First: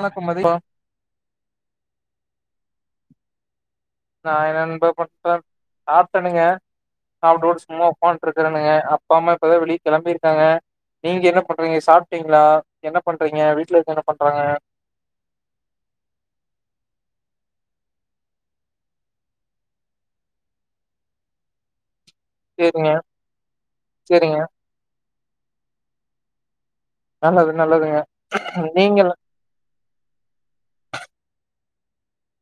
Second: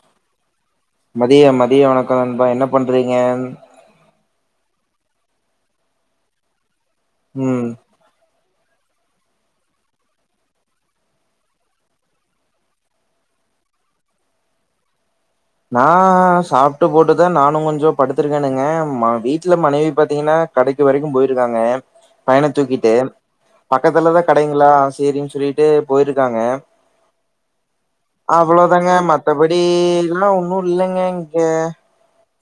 வணக்கம் மதி மதிய மதிய வணக்கம் நண்பா. என்னப் பண்றீங்க நா என்ன நண்பா பண்றே. சாப்ட்டெணுங்க. சாப்ட் போட்டு ம் சும்மா ஒக்கான்ட் இருக்றேனுங்க. அப்பா அம்மா இப்பதா வெளிய கெளம்பிருக்காங்க. நீங்க என்ன பண்றீங்க? சாப்ட்டீங்களா? என்ன பண்றீங்க? வீட்ல இருக்றங்க என்ன பண்றாங்க? நா சாப்ட்டு போட்டுதா நானு கொஞ்சோ படுத்திருக்கேனுங்க வீட்டுல மனைவி பாத்தீங்கன்னா கடைக்கு வரைக்கு போயிருக்காங்க பையன சேரிங்க தூக்கிட்டு பக்கத்துலதா சேரிங்க கடைங்களா சேரின் சொ ல்லிட்டு போயிருக்காங்க நல்லது நல்லதுங்க அவ்வளோதாங்க நீங்கலா மத்தபடி ஒன்னு இல்லைங்க இங்க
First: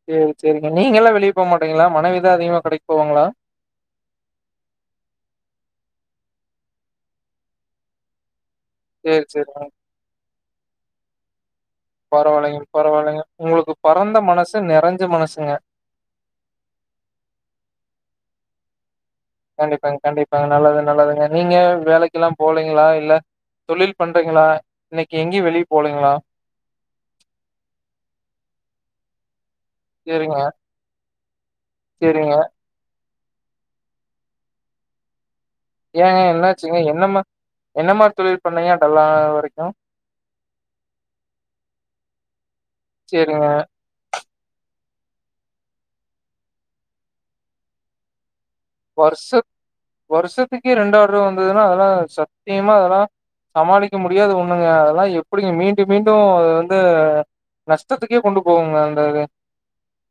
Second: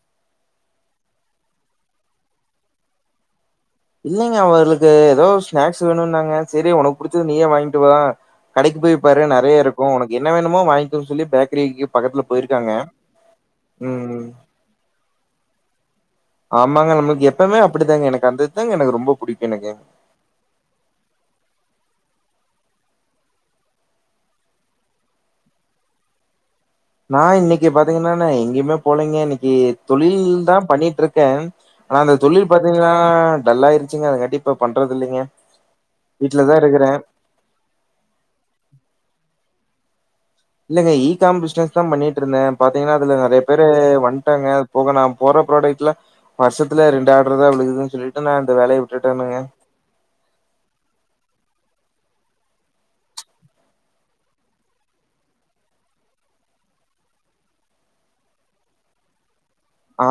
சேரி சேரிங்க நீங்கலா வெளிய போமாட்டீங்களா மனைவிதா அதிகமா கடைக்கு போவாங்களா இல்லைங்க அவங்ளுக்கு ஏதோ ஸ்நாக்ஸ் வேணுன்னாங்க செரி உனக்கு புடிச்சத நீயே வாங்கிட்டு வா கடைக்கு போய் பாரு சேரி நெறைய சேரிங்க இருக்கு உனக்கு எ ன்ன வேணுமோ வாய்ங்கோ சொல்லி பேக் பரவால்லைங்க பரவால்லைங்க உங்களுக்கு பறந்த ம் மனசு நெறஞ்ச மனசுங்க ஆமாங்க நமக்கு எப்பவுமே அப்படித்தாங்க எனக்கு அந்ததுதாங்க எனக்கு ரொம்போ கண்டிப்பாங்க கண்டிப்பாங்க நல்லது நல்லதுங்க நீங்க வேலைக்குலா போலீங்களா இல்ல தொழில் பண்றீங்களா இன்னைக்கு எங்கயு வெளிய போலீங்களா நா இன்னைக்கு பாத்தீங்கன்னா நா எங்கயுமே போலீங்க இன் னிக்கி சேரிங்க தொழில்தா பண்ணிட்டிருக் கேன் ஆனா அந்த சேரிங்க தொழில் பாத்தீங்கன்னா டல் ஆயிருச்சுங்க அதங்காட்டி இப்ப பண்றதில்லைங்க ஏங்க என்னாச்சுங்க என்னமா என்ன மாரி தொழில் பண்ணீங்கா டல்லார வரைக்கு இல்லங்க இ காம் பிசினஸ் தா பண்ணிட்டிருந்தே பாத்தீங்கன்னா அதுல நெறைய சேரிங்க பேரு வண்டாங்க போக நா போற ப்ராடக்ட்ல வருஷத்துல ரெண்டு ஆர்டர் தா விழுக்குதுன் சொல்லிட்டு நான் வருஷத் வருஷத்துக்கே ரெண்டு ஆர்டர் வந்தது னா அதெல்லா சத்தியமா அதெல்லா சமாளிக்க முடியாத ஒண்ணுங்க அதெல்லா எப்படிங்க மீண்டு மீண்டு அது வந்து நஷ்டத்துக்கே கொண்டு போகுங்க அந்த இது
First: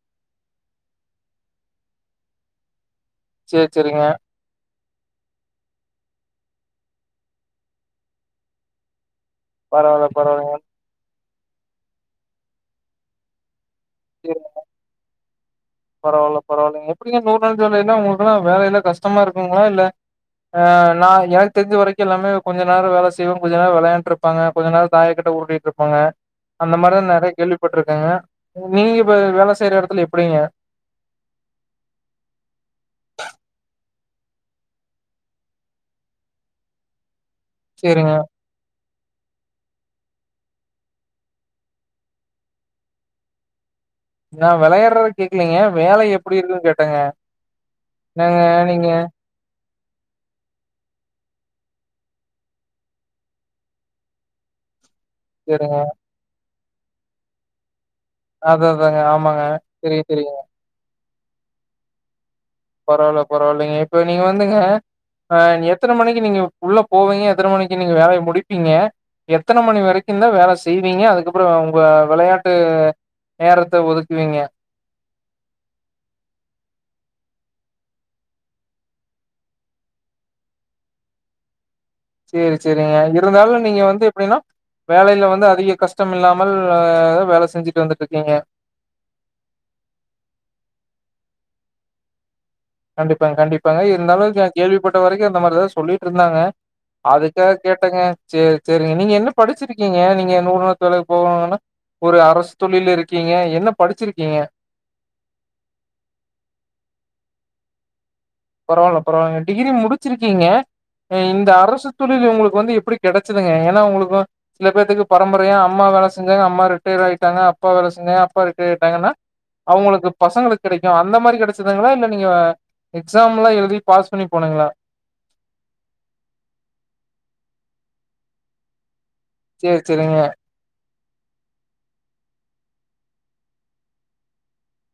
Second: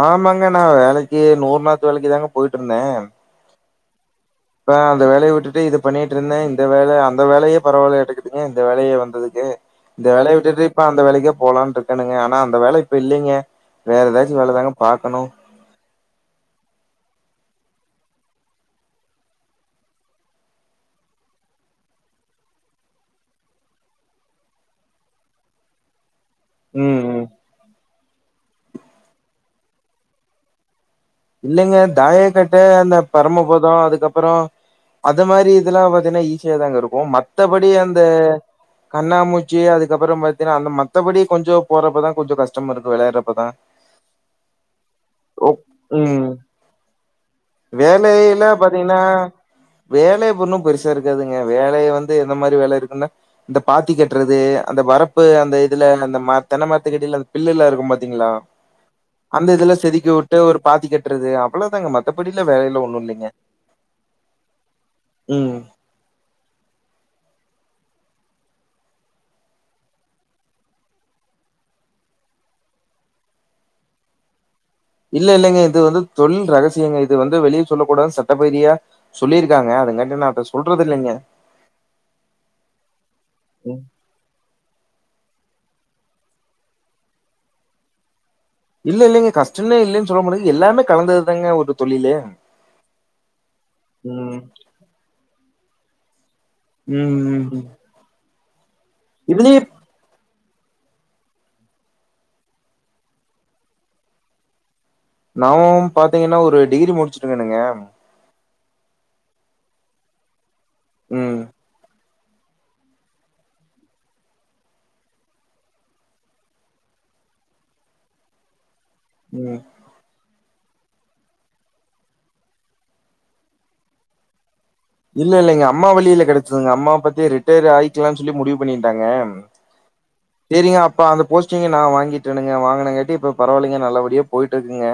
ஆமாங்க நா வேலைக்கு நூறு நாத்து வேலைக்கு தாங்க போயிட்ருந்தே செரி செரிங்க இப்ப அந்த வேலைய விட்டுட்டு இது பண்ணிட்ருந்தே இந்த வேல அந்த வேலையே பரவால்லயாட்டுக்குதுங்க இந்த வேலையே வந்தது கு பரவால்ல இந்த வேலைய பரவால்லைங்க விட்டுட்டு இப்ப அந்த வேலைக்கே போலான் இருக்கேனுங்க ஆனா அந்த வேல இப்ப இல்லைங்க வேற ஏதாச்சு வேல தாங்க பாக்கணு பரவால்ல பரவால்லைங்க எப்படிங்க நூ நாத்து வேல என்னா உங்களுக்குல்லா வேலைல கஷ்டமா இருக்குங்களா இல்ல ஆ நா எனக்கு தெரிஞ்ச வரைக்கு எல்லாமே கொஞ்சோ நேரம் வேல செய்வோ கொஞ்சோ நேரம் விளையாண்ட்டு இருப்பாங்க கொஞ்சோ நேரம் தாயக்கட்ட உருட்டிட்டு இருப்பாங்க அந்த ம் மாரிதா ம் நெறைய கேள்விப்பட்ருக்கேங்க நீங்க இப்ப வேல செய்யற எடத்துல எப்படிங்க இல்லைங்க தாய கட்ட அந்த பரமபதோ அதுக்கப் புறோ அத மாரி இதெல்லா பாத்தீங்கன்னா ஈசியா தாங்க இருக்கு மத் த்தபடி அந்த சேரிங்க கண்ணா மூச்சு அதுக்கு அப்புறம் பாத்தீங்கன்னா அந்த மத்தபடி கொஞ்சம் போறப்பதா கொஞ்சம் கஷ்டம் இருக்கு வெளையடுறப்பதா நா வெளையாடுறத கேக்கலீங்க வே வேல ம் எப்படி இருக்குன் கேட்டங்க என்னங்க வேலையில நீங்க பாத்தீங்கன்னா வேலை ஒண்ணு பெருசா இருக்காதுங்க வேலைய வந்து எந்த மாரி வேல இருக்குன்னா இந்த பாத்தி கட்டுறது அந்த வரப் ப்பு அந்த சரிங்க இதுல அந்த மா தென்ன மரத்துகிட்டல அந்த பில்லெல்லா இருக்கும் பாத் திங்களா அத அதாங்க ஆமாங்க அந்த இதுலா தெரியு செதுக்கி தெரியு உட்டு ஒரு தி கட்றது அவ்வளோ தாங்க மத்த பரவால்ல பரவால்லைங்க இப்ப நீங்க வந்துங்க அ ம் எத்தன மணிக்கு நீங்க உள்ள போவீங்க எத்தன மணிக் கி நீங்க வேலைய முடிப்பீங்க எத்தன மணி வரைக்குந்தா வேல செய்வீங்க அதுக்கப்புறம் உங்க விளையாட்டு நேரத்த ஒதுக்குவீங்க இல்ல இல்லைங்க இது வந்து தொழில் ரகசியங்க இது வந்து வெளிய சொல்ல கூடாதுன் சட்டரீதியா சொல்லிருக்காங்க அது காட்டி நா அத சொல்றது இல்லைங்க சேரி செரிங்க இருந்தாலு நீங்க ம் வந்து எப்டின்னா வேலையில வந்து அதிக கஷ்டம் இல்லாமல் வேல செஞ்சுட்டு வந்துட்ருக்கீங்க இல்ல இல்லைங்க கஷ்டமே இல்லைன் சொல்ல முடியாது எல்லாமே கலந்ததுதாங்க ஒரு தொழிலே கண்டிப்பாங்க கண்டிப்பாங்க இருந்தலு நா கேள்விப்பட்ட வரைக்கு அந்த மாரிதா சொல்லிட்டு இருந்தாங்க ம் அதுக்காக ம் கேட்டேங்க சேரி சேரிங்க நீங்க என்ன இதுலயே படிச்சிருக்கீங்க நீங்க நூறு நாத்து வேலைக்கு போகணுன்னா ஒரு அரசு தொழில்ல இருக்கீங்க என்ன படிச்சிருக்கீங்க நாவும் பாத்தீங்கன்னா ஒரு டிகிரி முடிச்சிருக்கேனுங்க பரவால்ல பரவால்லங்க டிகிரி முடிச்சிருக்கீங்க ம் இந்த அரசுத் துறையில உங்களுக்கு வந்து எப்டி கெடைச்சதுங்க ஏன்னா உங்களுக்கு சில பேத்துக்கு பரம்பரையா அம்மா வேல செஞ்சாங்க அம்மா ரிட்டேர் ஆயிட்டாங்க அப்பா வேல செஞ்சாங்க அப்பா ரிட்டேர் ட்டாங்கன்னா ம் அவுங்களுக்கு பசங்களுக்கு கெடைக்கு அந்த மாரி கெடைச்சுதுங்களா இல்ல நீங்க எ க்ஸால்லா எழுதி பாஸ் பண்ணி போனிங்களா இல்ல இல்ல எங்க அம்மா வழியில கெடைச்சுதுங்க அம்மா பத்தி ரிட்டையர் ஆயிக்கலாம்னு சொல்லி முடிவு பண்ணியிருந்தங்க செர் செரிங்க போ அந்த போஸ்டிங்க நா வாங்கிட்டேன்னுங்க வாங்கினங்க காட்டி இப்ப பரவாயில்லிங்க நல்லபடியா போயிட்ருக்குங்க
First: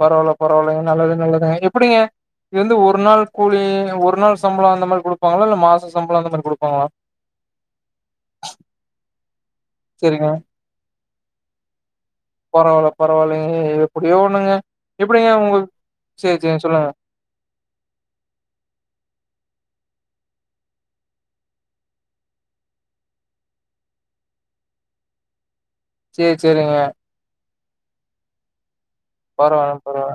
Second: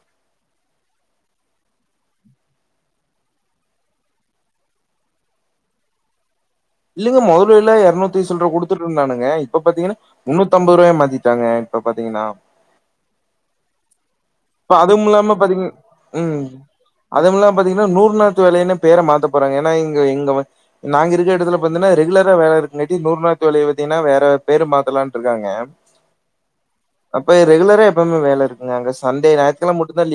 பரவால்ல பரவால்லங்க நல்லது நல்லதுங்க எப்டிங்க இது வந்து ஒரு நாள் கூலி ஒரு நாள் சம்பள அந்த மாரி குடுப்பாங்களா இல்ல மாச சம்பள அந்த மாரி குடுப் இல்லங்க மொதல்ல இல்லா இரநூத்தி சில்லற குடுத்துட்டுயிருந்தானுங்க இப்ப பாத்தீங்கன்னா செரிங்க முன்னூத்தி அம்பது ரூபாய மாத்தி டாங்க இப்ப பாத்தீங்கன்னா பரவால்ல பரவால்லங்க இது இப்ப அதுமுலாம பாத்திங் சேரி ம் சேரிங்க சொல்லுங்க அது மில்லா பாத்தீங்குனா நூறு நாத்து வேலயன்னு பேர மாத்த போறாங்க ஏனா இ ங்க இங்கவ நாங்க இருக்க எடத்துல பாத்துனா ரெகுலரா வேல இருக்குங்காட்டி நூர்நாத் வேலய பாத்தீங்குனா வேற பேரு மாத்தலான்ட் இருக்காங்க சேர் சேரிங்க அப்ப ரெகுலரா எப்பாவுமே வேல இருக்குங்க அங்கஸ் பரவால பரவால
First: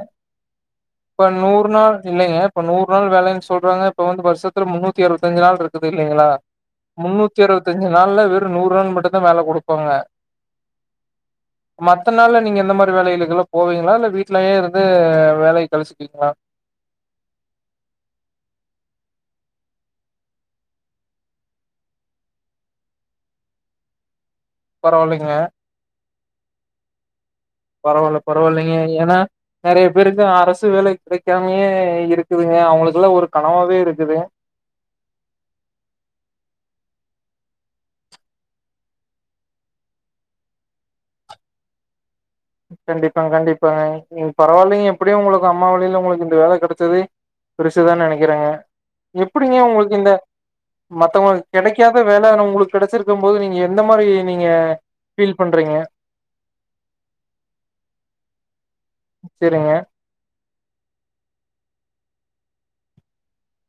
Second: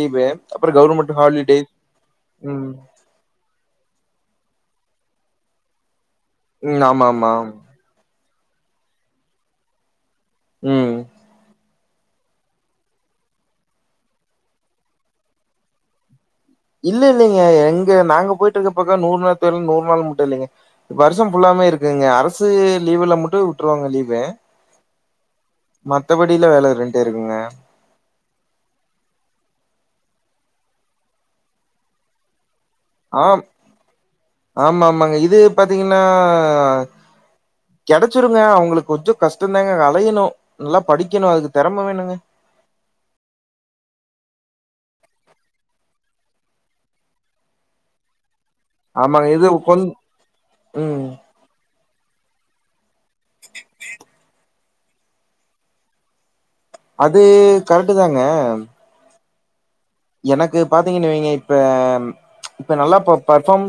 கவர்மெண்ட் இப்ப ஹாலிடேஸ் நூரு நாள் இல்லைங்க இப்ப ம் நூர் நாள் வேலயி சொல்றாங்க இப்ப வந்து வர்ஷத்ல முன்னு த்தி அறுவத்தஞ்சு நாள் இருக்குது இல்லைங்குளா ம் ஆமா ஆமா முன்னூத்தி அறுவதஞ்சு நாள்ல வே று நூர்நாள் மட்டுந்தா வேல குடுப்பாங்க ம் மத்த நாள்ல நீங்க எந்த மாரி வேலைகளுக்குலா போவீங்ளா இல்ல வீட்லயே இருந்து வேலை கழிச்சுகிங்ளா இல்ல இல்லைங்க எங்க நாங்க போய்ட்டு இருக்க பக்கோ நூர் நாள் தொழில் நூர் நாள் முட்டு இல்லைங்க வருஷோ ஃபுல்லாமே இருக்குங்க அரசு லீவுல மட்டு உட்ருவாங்க லீவு பரவாயில்லைங்க மத்தபடியில வேல இருந்துட்டே இருக்குங்க பரவால்ல பரவாயில்லைங்க ஏனா நெறைய பேருக்கு அரசு வேலை கெடைக்காமியே இருக்குது ஆம் ஆமா ஆமாங்க இது பாத்தீங்கன்னா கெடச்சிருங்க அவுங்குளுக் கொஞ்சோ கஷ்டந்தாங்க அலையணு நல்லா படிக்கணு அதுக்கு தெறம வேணுங்க கண்டிப்பா கண்டிப்பாங்க நீங்க பரவாலைங்க எப்டியு உங்களுக்கு அம்மா வழில ஒங்களுக்கு இந்த வேல கெடச்சது பெரிசுதா நெனைக்கிறேங்க ஆமாங்க இது எப்டிங்கே கொஞ் உங்களுக் இந்த ம் மத்தவளுங் கெடைக்காத வேல ஆனா உங் கெடச்சிருக்கு போது நீங்க எந்த மாரி நீங்க ஃபீல் பண்றீங்க அது கரட்டுதாங்க செரிங்க எனக்கு பாத்தீகின் வைங்க இப்ப இப்ப நல்லா போ பெர்ஃபாம்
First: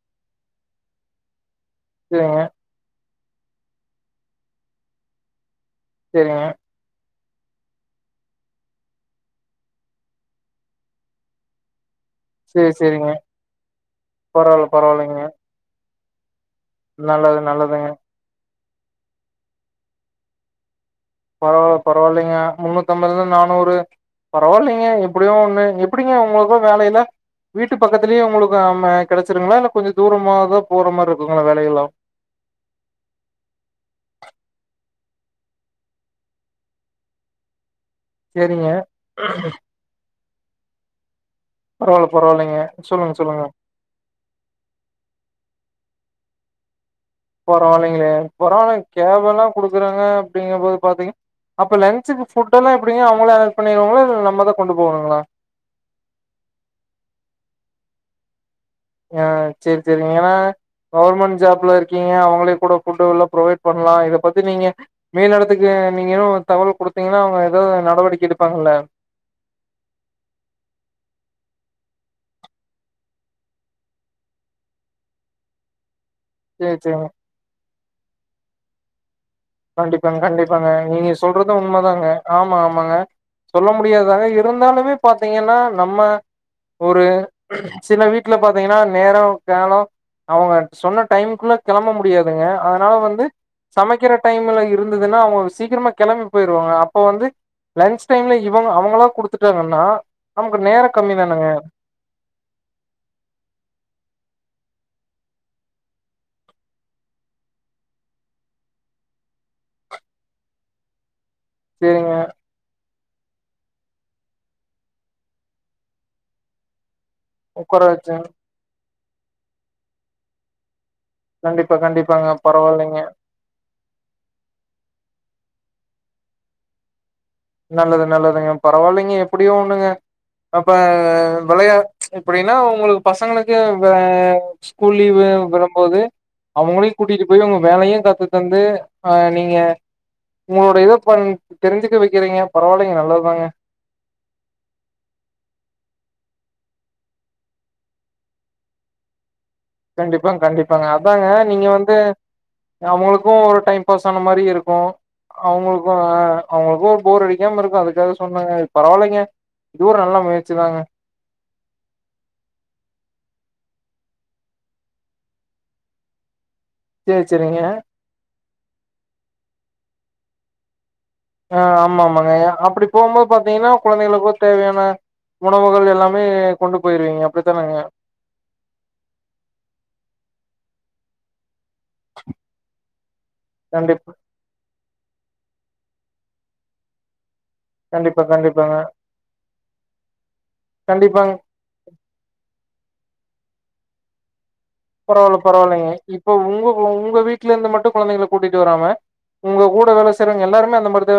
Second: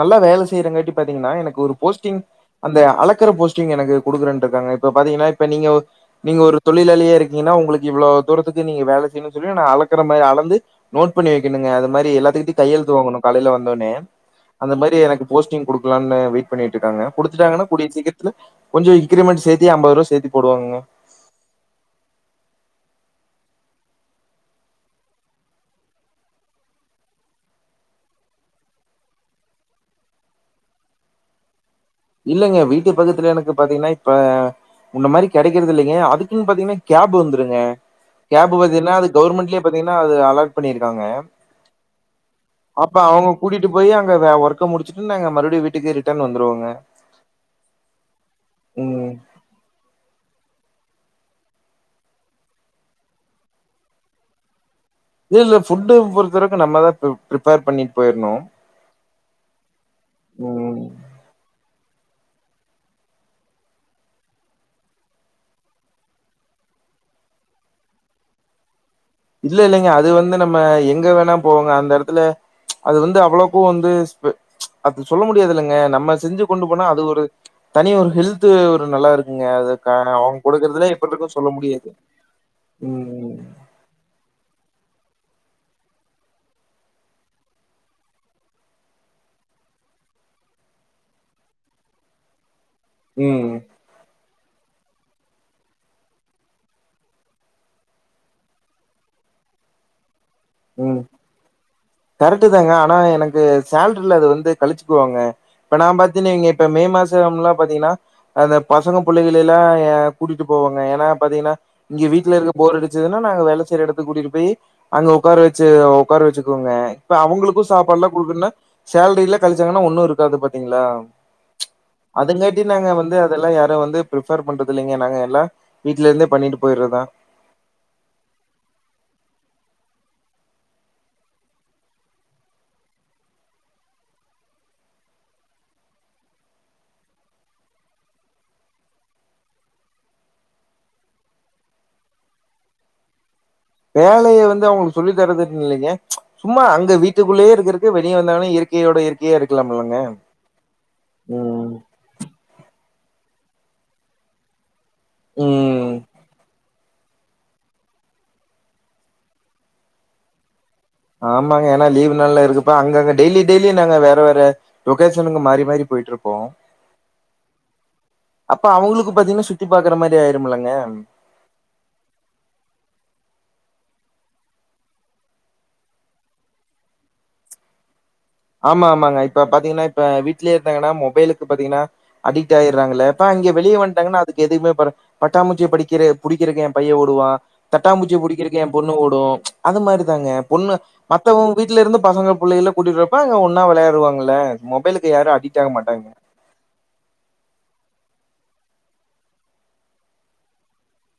நல்லா வேல செய்றங்காட்டி பாத்தீங்குனா எனக் ஒரு போஸ்டிங் செரிங்க அந்த அளக் க்ற போஸ்டிங் எனக்கு குடுக்குறன்ட்ருக்காங்க இப்போ பாத்தீங்கனா இப்ப நீங்க ஒ நீங்க செரிங்க ஒரு தொழிலாளியா இரு ந்தீங்கனா உங்களுக்கு இவுளோ தூரத்துக்கு நீங்க வேல செய்னு சொல்லி நா அளக் கற மாரி அளந்து நோட் பண்ணிவைக்கணுங்க அத மாரி எல்லாத்துக்கிட்டியு செரி கையெழுத்து செரிங்க வாங்கணு காலேல வந்தோனே பரவால்ல அந்த மாரி பரவால்லைங்க எனக்கு போஸ்டிங் குடு க்லான்னு வெய் பண்ணீட்ருக்காங்க நல்லது குடுத்துட்டாங்கனா கூடிய நல்லதுங்க சீக்கர்த்துல கொஞ்சோ இன்கிரிமென்ட் சேத்தே அம்பதுருவா சேத்தி போடுவாங்கங்க பரவால பரவால்லைங்க முன்னூத் அம்பதுல நானூறு பரவாயில்லைங்க எப்புடியு ஒண்ணு எப்புடிங்க உங்களுக்கு வேல எல்லா வீட்டு பக்கத்துலே உங்களுக்கு அம்ம கெடைச்சிருங்ளா இல்ல கொஞ்ச தூரமாதா போற மாரி இருக்குங்களா வேலயெல்லா இல்லங்க வீட்டு பக்கத்துல எனக்கு பாத்தீங்ன்னா இப்ப முன்ன மாரி கெடைக்கறதில்லைங்க அதுக்குன் பாத்தீங்னா கேப் வந்துருங்க கேபு சேரிங்க பாத்தீன்னா அது கவுர்மெண்ட்லே பாத்தீங்ன்னா அது அலாட் பண்ணிருக்காங்க பரவால்ல பரவால்லைங்க அப்ப சொல்லுங்க அவுங்க சொல்லுங்க கூட்டிட்டு போய் அங்க வே ஒர்க்க முடிச்சுட்டு நாங்க மறுபடியு வீட்டுக்கு ரிட் டன் வந்துருவோங்க பரவாலைங்களே பரவால்ல ம் கேப் எல்லா குடுக்குறாங்க அப்படிங்க போது பாத்தீங்க அப்ப லன்ச்சுக்கு ஃபுட் எல்லா எப்படிங்க அவங்களே அரேன்ஜ் பண்ணிடுவாங்களா இல்ல நம்ம தா இல்ல இல்ல ஃபுட்டு் ஒவ்வொருத்தருக்கு நம்ம தா ப்ரி ப்ரிப்பேர் பண்ணிட்டு போய்ர்ணு ஆ சேர் செரிங்க ஏனா ம் கவர்மெண்ட் ஜாப்ல இருக் கீங்க அவங்களே கூட ஃபுட்டு் எல்லா புரொவைட் பண்லா இத பத்தி நீங்க மேல் எடத்துக்கு நீங்களு தகவல் குடுத்தீங்கன்னா அவங்க எதாது நடவடிக்க எடுப்பாங்கல்ல இல்ல இல்லைங்க அது வந்து நம்ம எங்க வேணா போவோங்க அந்த எடத்துல அது வந்து அவ்ளோக்கு வந்து அது சொல்ல முடியாது இல்லங்க நம்ம செஞ்சு கொண்டு சேரி போனா அது சேரிங்க ஒரு தனி ஒரு ஹெல்த்து ஒரு நல்லா இருக் கண்டிப்பாங்க கண்டிப்பாங்க நீங்க சொல்ல சொல்றது முடியாது உண்மதாங்க ஆமா ஆமாங்க ம் சொல்ல முடியாதுதாங்க இ இருந்தாலுமே பாத்தீங்கன்னா நம்ம ஒரு சில வீட்ல பாத்தீங்கன்னா நேரோ காலோ அவங்க சொன்ன டைம் குள்ள கெளம்ப முடியாதுங்க ஆ னா வந்து ம் சமைக்கிற டைம்ல இருந்ததுன்னா அவங்க சீக்கிரமா கெளம்பி போயிருவாங்க அப்ப வந்து லஞ்ச் டைம்ல இவங்க அவங்களா குடுத்துட்டாங்கன்னா நமக்கு நேரோ ம் கம்மி தானங்க கரெக்டு தாங்க ஆனா எனக்கு சேல்ரில அது வந்து கழிச்சுக்குவாங்க இப்ப நா பாத்தீங்கனா இப்ப மே மாசம்லா பாத்தீங்கன்னா அந்த பசங்க புள்ளைங்க எல்லா கூட்டிட்டு போவங்க ஏனா பாத்தீங்கன்னா இங்க சேரிங்க வீட்ல இருக்க போர் அடி சுதுன்னா நாங்க வேல செய்ற எடத்துக்கு கூட்டிட்டு போய் அங்க உட்கார வச்சி உட்கார வச்சுக்கோங்க இப்ப அவங்களுக்கு உக்கார சாப்பாடு எல்லா வச்சு குடுக்குன்னா சேல்ரில கழிச்சாங்கன்னா ஒண்ணு இருக்காது பாத்தீங்களா கண்டிப்பா கண்டிப்பாங்க அதுங்காட்டி நாங்க பரவால்லைங்க வந்து அதெல்லாம் யாரும் வந்து பிரிஃபர் பண்றது இல்லைங்க நாங்க எல்லா வீட்ல இருந்தே பண்ணிட்டு போயிடுறதுதா நல்லது நல்லதுங்க பரவால்லைங்க எப்படியோ ஒண்ணுங்க அப்ப வெளையா எப்டின்னா உங்களுக்கு பசங்களுக்கு அ ஸ்கூல் லீவு விடம் போது அவங்களையு கூட்டிட்டு போய் உங்க வேலையு கத்து தந்து அ நீங்க உங்களோட இத பண் தெரிஞ்சுக்க வைக் க்கிறீங்க பரவால்லைங்க நல்லதுதாங்க வேலைய வந்து அவங்களுக்கு சொல்லி தரதுன் இல்லைங்க சும்மா அங்க வீட்டுக்குள்ளேயே இருக்குறக்கு வெளிய வந்தாங்கன்னா இயற்கையோட இயற்கையா இருக் கண்டிப்பா கண்டிப்பாங்க அதாங்க நீங்க ம். வந்து அவங்களுக்கு ஒரு டைம் பாஸ் ஆன மாரி இருக்கு அவுங்களுக்கு ம். அவுங்களுக்கு போர் அடிக்காம இருக்கு அதுக்காக சொன்னங்க இது பரவால்லைங்க இது ஒரு நல்ல முயற்சி தாங்க ஆமாங்க ஏனா லீவ் நாள்ள இருக்குப்ப அங்க அங்க டெய்லி டெய்லி நாங்க வேற வேற லொகேஷனுங்கு மாறி மாறி போயிட்ருப்போ சேர் செரிங்க அப்ப அவங்களுக்கு பாத்தீங்கன்னா சுத்தி பாக்குற மாரி ஆயிரும்லங்க ஆ ஆமா ஆமாங்க அப்படி போம்போது பாத்தீங்கன்னா கொழந்தைகளுக்கு தேவையான உணவுகள் எல்லாமே கொண்டு போயிருவீங்க அப்படித்தானங்க ஆமா ஆமாங்க இப்ப பாத்தீங்கன்னா இப்ப வீ்ட்லையே இருந்தாங்கன்னா மொபைலுக்கு பாத்தீங்கன்னா அடிக்ட் ஆய்டுறாங்கள அப்பா அங்க வெளிய கண்டிப்பா வன்டாங்கன்னா அதுக்கு எதுவுமே ப பட்டாமூச்சிய படிக்கிற புடிக்கிறக்கு என் பையன் ஓடுவா தட்டாம்பூச்சிய கண்டிப்பா புடிக்கிறக்கு என் கண்டிப்பாங்க பொண்ணு ஓடும் அது மாரிதாங்க பொண்ணு கண்டிப்பாங்க மத்தவங்க வீட்டுல இருந்து பசங்க புள்ளைகல கூட்டிட்டு வர னா அங்க ஒன்னா வெளையாடுவாங்கல பரவால்ல பரவால்லைங்க இப்ப உங்க உங்க வீட்டுல இருந்து மட் டு குழந்தைகள கூட்டிட்டு வராம உங்க கூட வேல செய்றவங்க எல்லாருமே அந்த மாரிதா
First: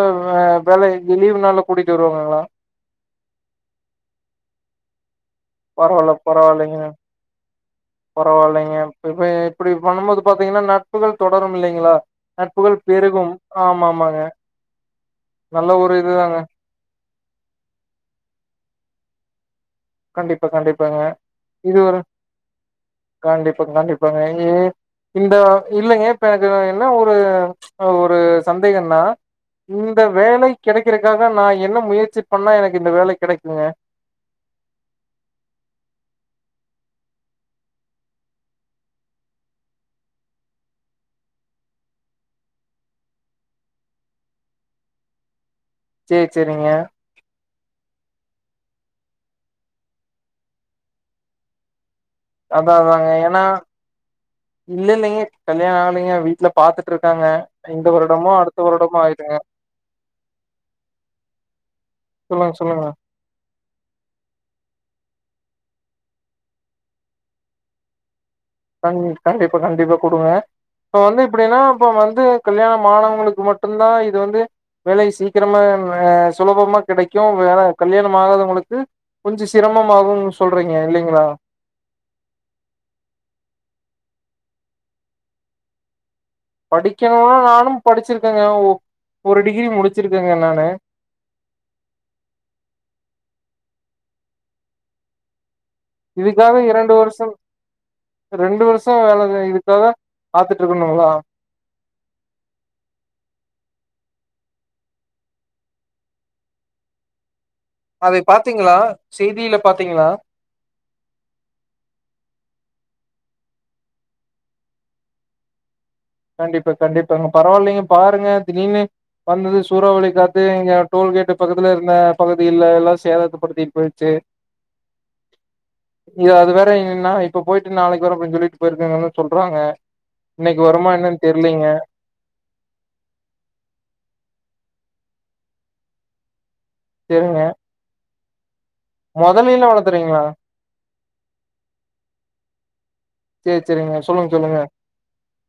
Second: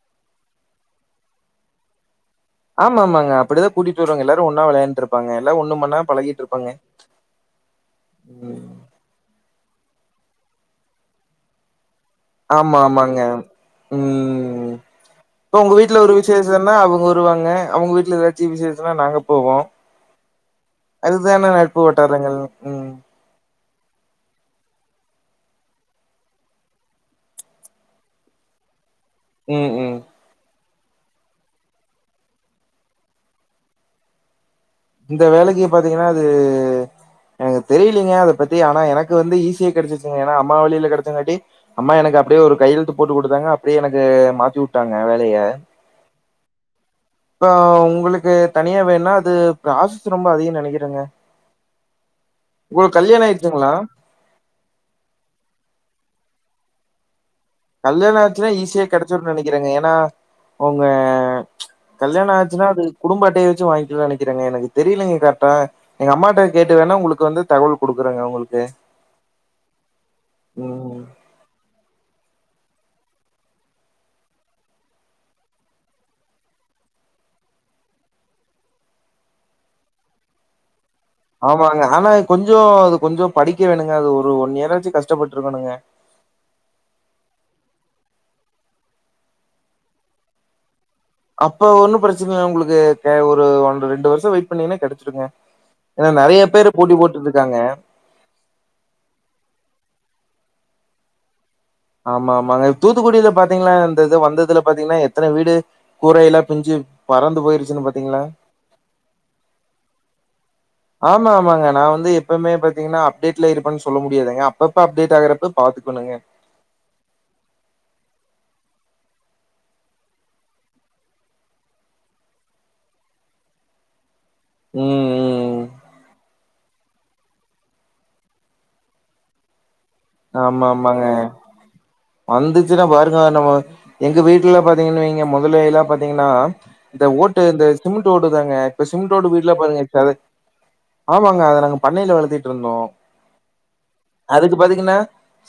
வே லீவ் நாள்ல கூட்டிட்டு வருவாங்களா ஆமா ஆமாங்க அப்படிதா கூட்டிட்டுவருவாங்க எல்லாரு ஒன்னா விளையாண்டுருப் பரவால்ல பரவால்லைங்க பரவால்லைங்க இப்ப எப்படி பண்ணும்போது பாத்தீங்கன்னா நட்புகள் தொடரும் இல்லைங்களா ஆமா நட்புகள் ஆமாங்க பெருகும் ஆமா ஆமாங்க ம் இப்ப நல்ல உங்க வீட்டுல ஒரு இதுதாங்க விசேஷன்னா அவங்க வருவாங்க அவங்க வீட்டுல ஏதாச்சு விசேஷ னா நாங்க போவோம் கண்டிப்பா கண்டிப்பாங்க அதுதானே நட்பு வட்டாரங்கள் ம் பா கண்டிப்பாங்க ஏ இந்த இல்லைங்க இப்ப எனக்கு என்ன ஒரு ஒரு சந்தேகம்னா ம் ம் இந்த வேலை கெடைக்கறக்காக நா என்ன முயற்சி பண்ணா எனக்கு இந்த வேலை கெடைக்குங்க இந்த வேலைக்கு பாத்தீங்கன்னா அது எனக்கு தெரியலீங்க அத பத்தி ஆனா எனக்கு வந்து ஈஸியா கெடச்சிருச்சுங்க ஏன்னா அம்மா வழியில கெடச்சங்காட்டி அம்மா எனக்கு அப்படியே ஒரு கையெழுத்து போட்டு கொடுத்தாங்க அப்படியே எனக்கு மாத்தி வுட்டாங்க வேலைய சேரி சேரிங்க இப்ப உங்களுக்கு தனியா வேணுனா அது ப்ராசஸ் ரொம்ப அதிகோன் நெனைக்கிறேங்க அதா உங்களுக்கு அதாங்க கல்யாணோ ஏன்னா ஆயிடுச்சுங்களா இல்லல்லைங்க கல்யாணம் ஆகலைங்க வீ ட்ல பாத்துட்ருக்காங்க கல்யாணம் ஆச்சுனா ஈஸியா கெடச்சுருன் நெனைக்கிறேங்க ஏன்னா அவுங்க கல்யாணம் சொல்லுங்க ஆச்சுன்னா அது சொல்லுங்க குடும்ப அட்டைய வச்சு வாங்கிலான் நெனைக்கிறேங்க எனக்கு தெரியலங்க கரெக்டா எங்க அம்மாட்ட கேட்டு வேணா உங்களுக்கு வந்து தகவல் குடுக்குறேங்க உங்களுக் கண்டிப்பா கண்டிப்பா கண்டிப்பா குடுங்க இப்ப ம் வந்து இப்படின்னா இப்ப வந்து கல்யாணம் ஆணவங்களுக்கு மட்டும் தா இது வந்து வேலை சீக்கிரமா ஆ சுலபமா கிடைக்கு வேலை கல்யாணம் ஆகாதவங்களுக்கு கொஞ்சு சிரமமாகுனு சொல்றீங்க இல்லீங் ஆமாங்க ஆனா கொஞ்சு அது கொஞ்சு படிக்க வேணுங்க அது ஒரு ஒன்னு இயராச்சு கஷ்டப்பட்டுருக்கணுங்க படிக்கணும்னா நானு படிச்சிருக்கேங்க ஓ ஒரு டிகிரி முடிச்சிருக்கேங்க நானு அப்ப ஒன்னு பிரச்சனை இல்ல உங்களுக்கு ஒரு ரெண்டு வருஷோ வெயிட் பண்ணீங்கன்னா கெடைச்சிருங்க இதுக்காக இரண்டு வருஷம் ரெண்டு வருஷம் வேலை இதுக்காக பாத்துட்டு இருக்கணுங்களா ஆமா ஆமாங்க தூத்துக்குடியில பாத்தீங்களன்னா தெரிது வந்ததுல பாத்தீங்கன்னா எத்தனை வீடு கூரை எல்லா பிஞ்சு பறந்து போயிருச்சு அதை பாத்தீங்களா செய்தியில பாத்தீங்களா ஆமா ஆமாங்க நா வந்து எப்பவுமே பாத்தீங்கன்னா அப்டேட்ல இருப்பேன்னு சொல்ல முடியாதுங்க அப்பப்ப அப்டேட் ஆகறப்ப பாத்துட்டு கண்டிப்பா கண்டிப்பாங்க பரவாயில்லைங்க பாருங்க திடீர்னு வந்தது சூறாவளி காத்து இங்க டோல்கேட்டு பக்கத்துல இருந்த பகுதில எல்லா சேதத்தப்படுத்திட்டு போயிடுச்சு ம் ம் இது அது வேற என்ன இப்ப போயிட்டு நாளைக்கு வரும் அப்படின்னு சொல்லிட்டு போயிருக்கங்கன்னு சொல்றாங்க ஆமா ஆமாங்க இல்லைங்க வந்துச்சுன்னா பாருங்க நம்ம எங்க வீட்டுல பாத்தீங்கன்னு வெயிங்க மொதல்ல எல்லா பாத்தீங்கன்னா இந்த ஓட்டு சரிங்க இந்த சிம ஓடுதாங்க இப்ப சிமெண்டோடு வீடுல மொதலையில பாருங்க இப்ப வளர்த்துறீங்களா ஆமாங்க அத நாங்க பண்னையில வளத்திட்டு இருந்தோ சேரி சரிங்க சொல்லுங்க அதுக்கு சொல்லுங்க பாத்தீங்கன்னா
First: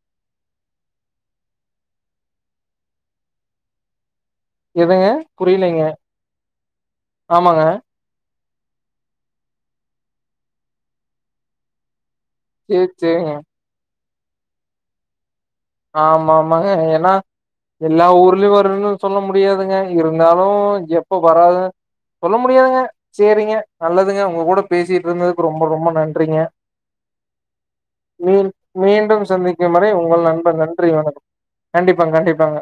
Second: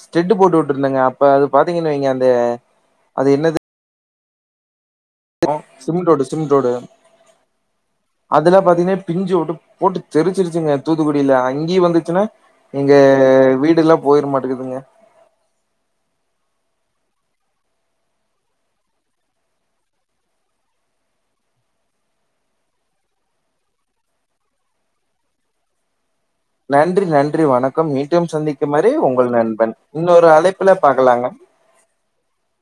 ஸ்டெட்டு போட்டு விட்டிருந்தோங்க அது பாத்தீங்கன்னு வைங்க அந்த அது என்னது எதுங்க புரியலைங்க சிமெண்ட் ஓடு ஆமாங்க அதெல்லா பாத்தீங்கன்னா பிஞ்சு விட்டு போட்டு தெரிச்சிருச்சுங்க தூத்துக்குடியில அங்கேயே வந்துச்சுன்னா சேரி எங்க சேரிங்க வீடு எல்லா போயிரு மாட்டுக்குதுங்க ஆமா ஆமாங்க ஏன்னா எல்லா ஊர்லயு வருனு சொல்ல முடியாதுங்க இருந்தாலு எப்ப வராது சொல்ல முடியாதுங்க செரிங்க நல்லதுங்க உங்க கூட பேசிட்டு இருந்ததுக்கு ரொம்ப ரொம்ப நன்றி நன்றி நன்றி வணக்கம் மீண்டும் மீ சந்திக்கும் வரை மீண்டும் உங்கள் சந்திக்கும் நண்பன் வரை உங்கள் இன்னொரு அழைப்பு நண்பன் நன்றி வணக்கம் கண்டிப்பா கண்டிப்பாங்க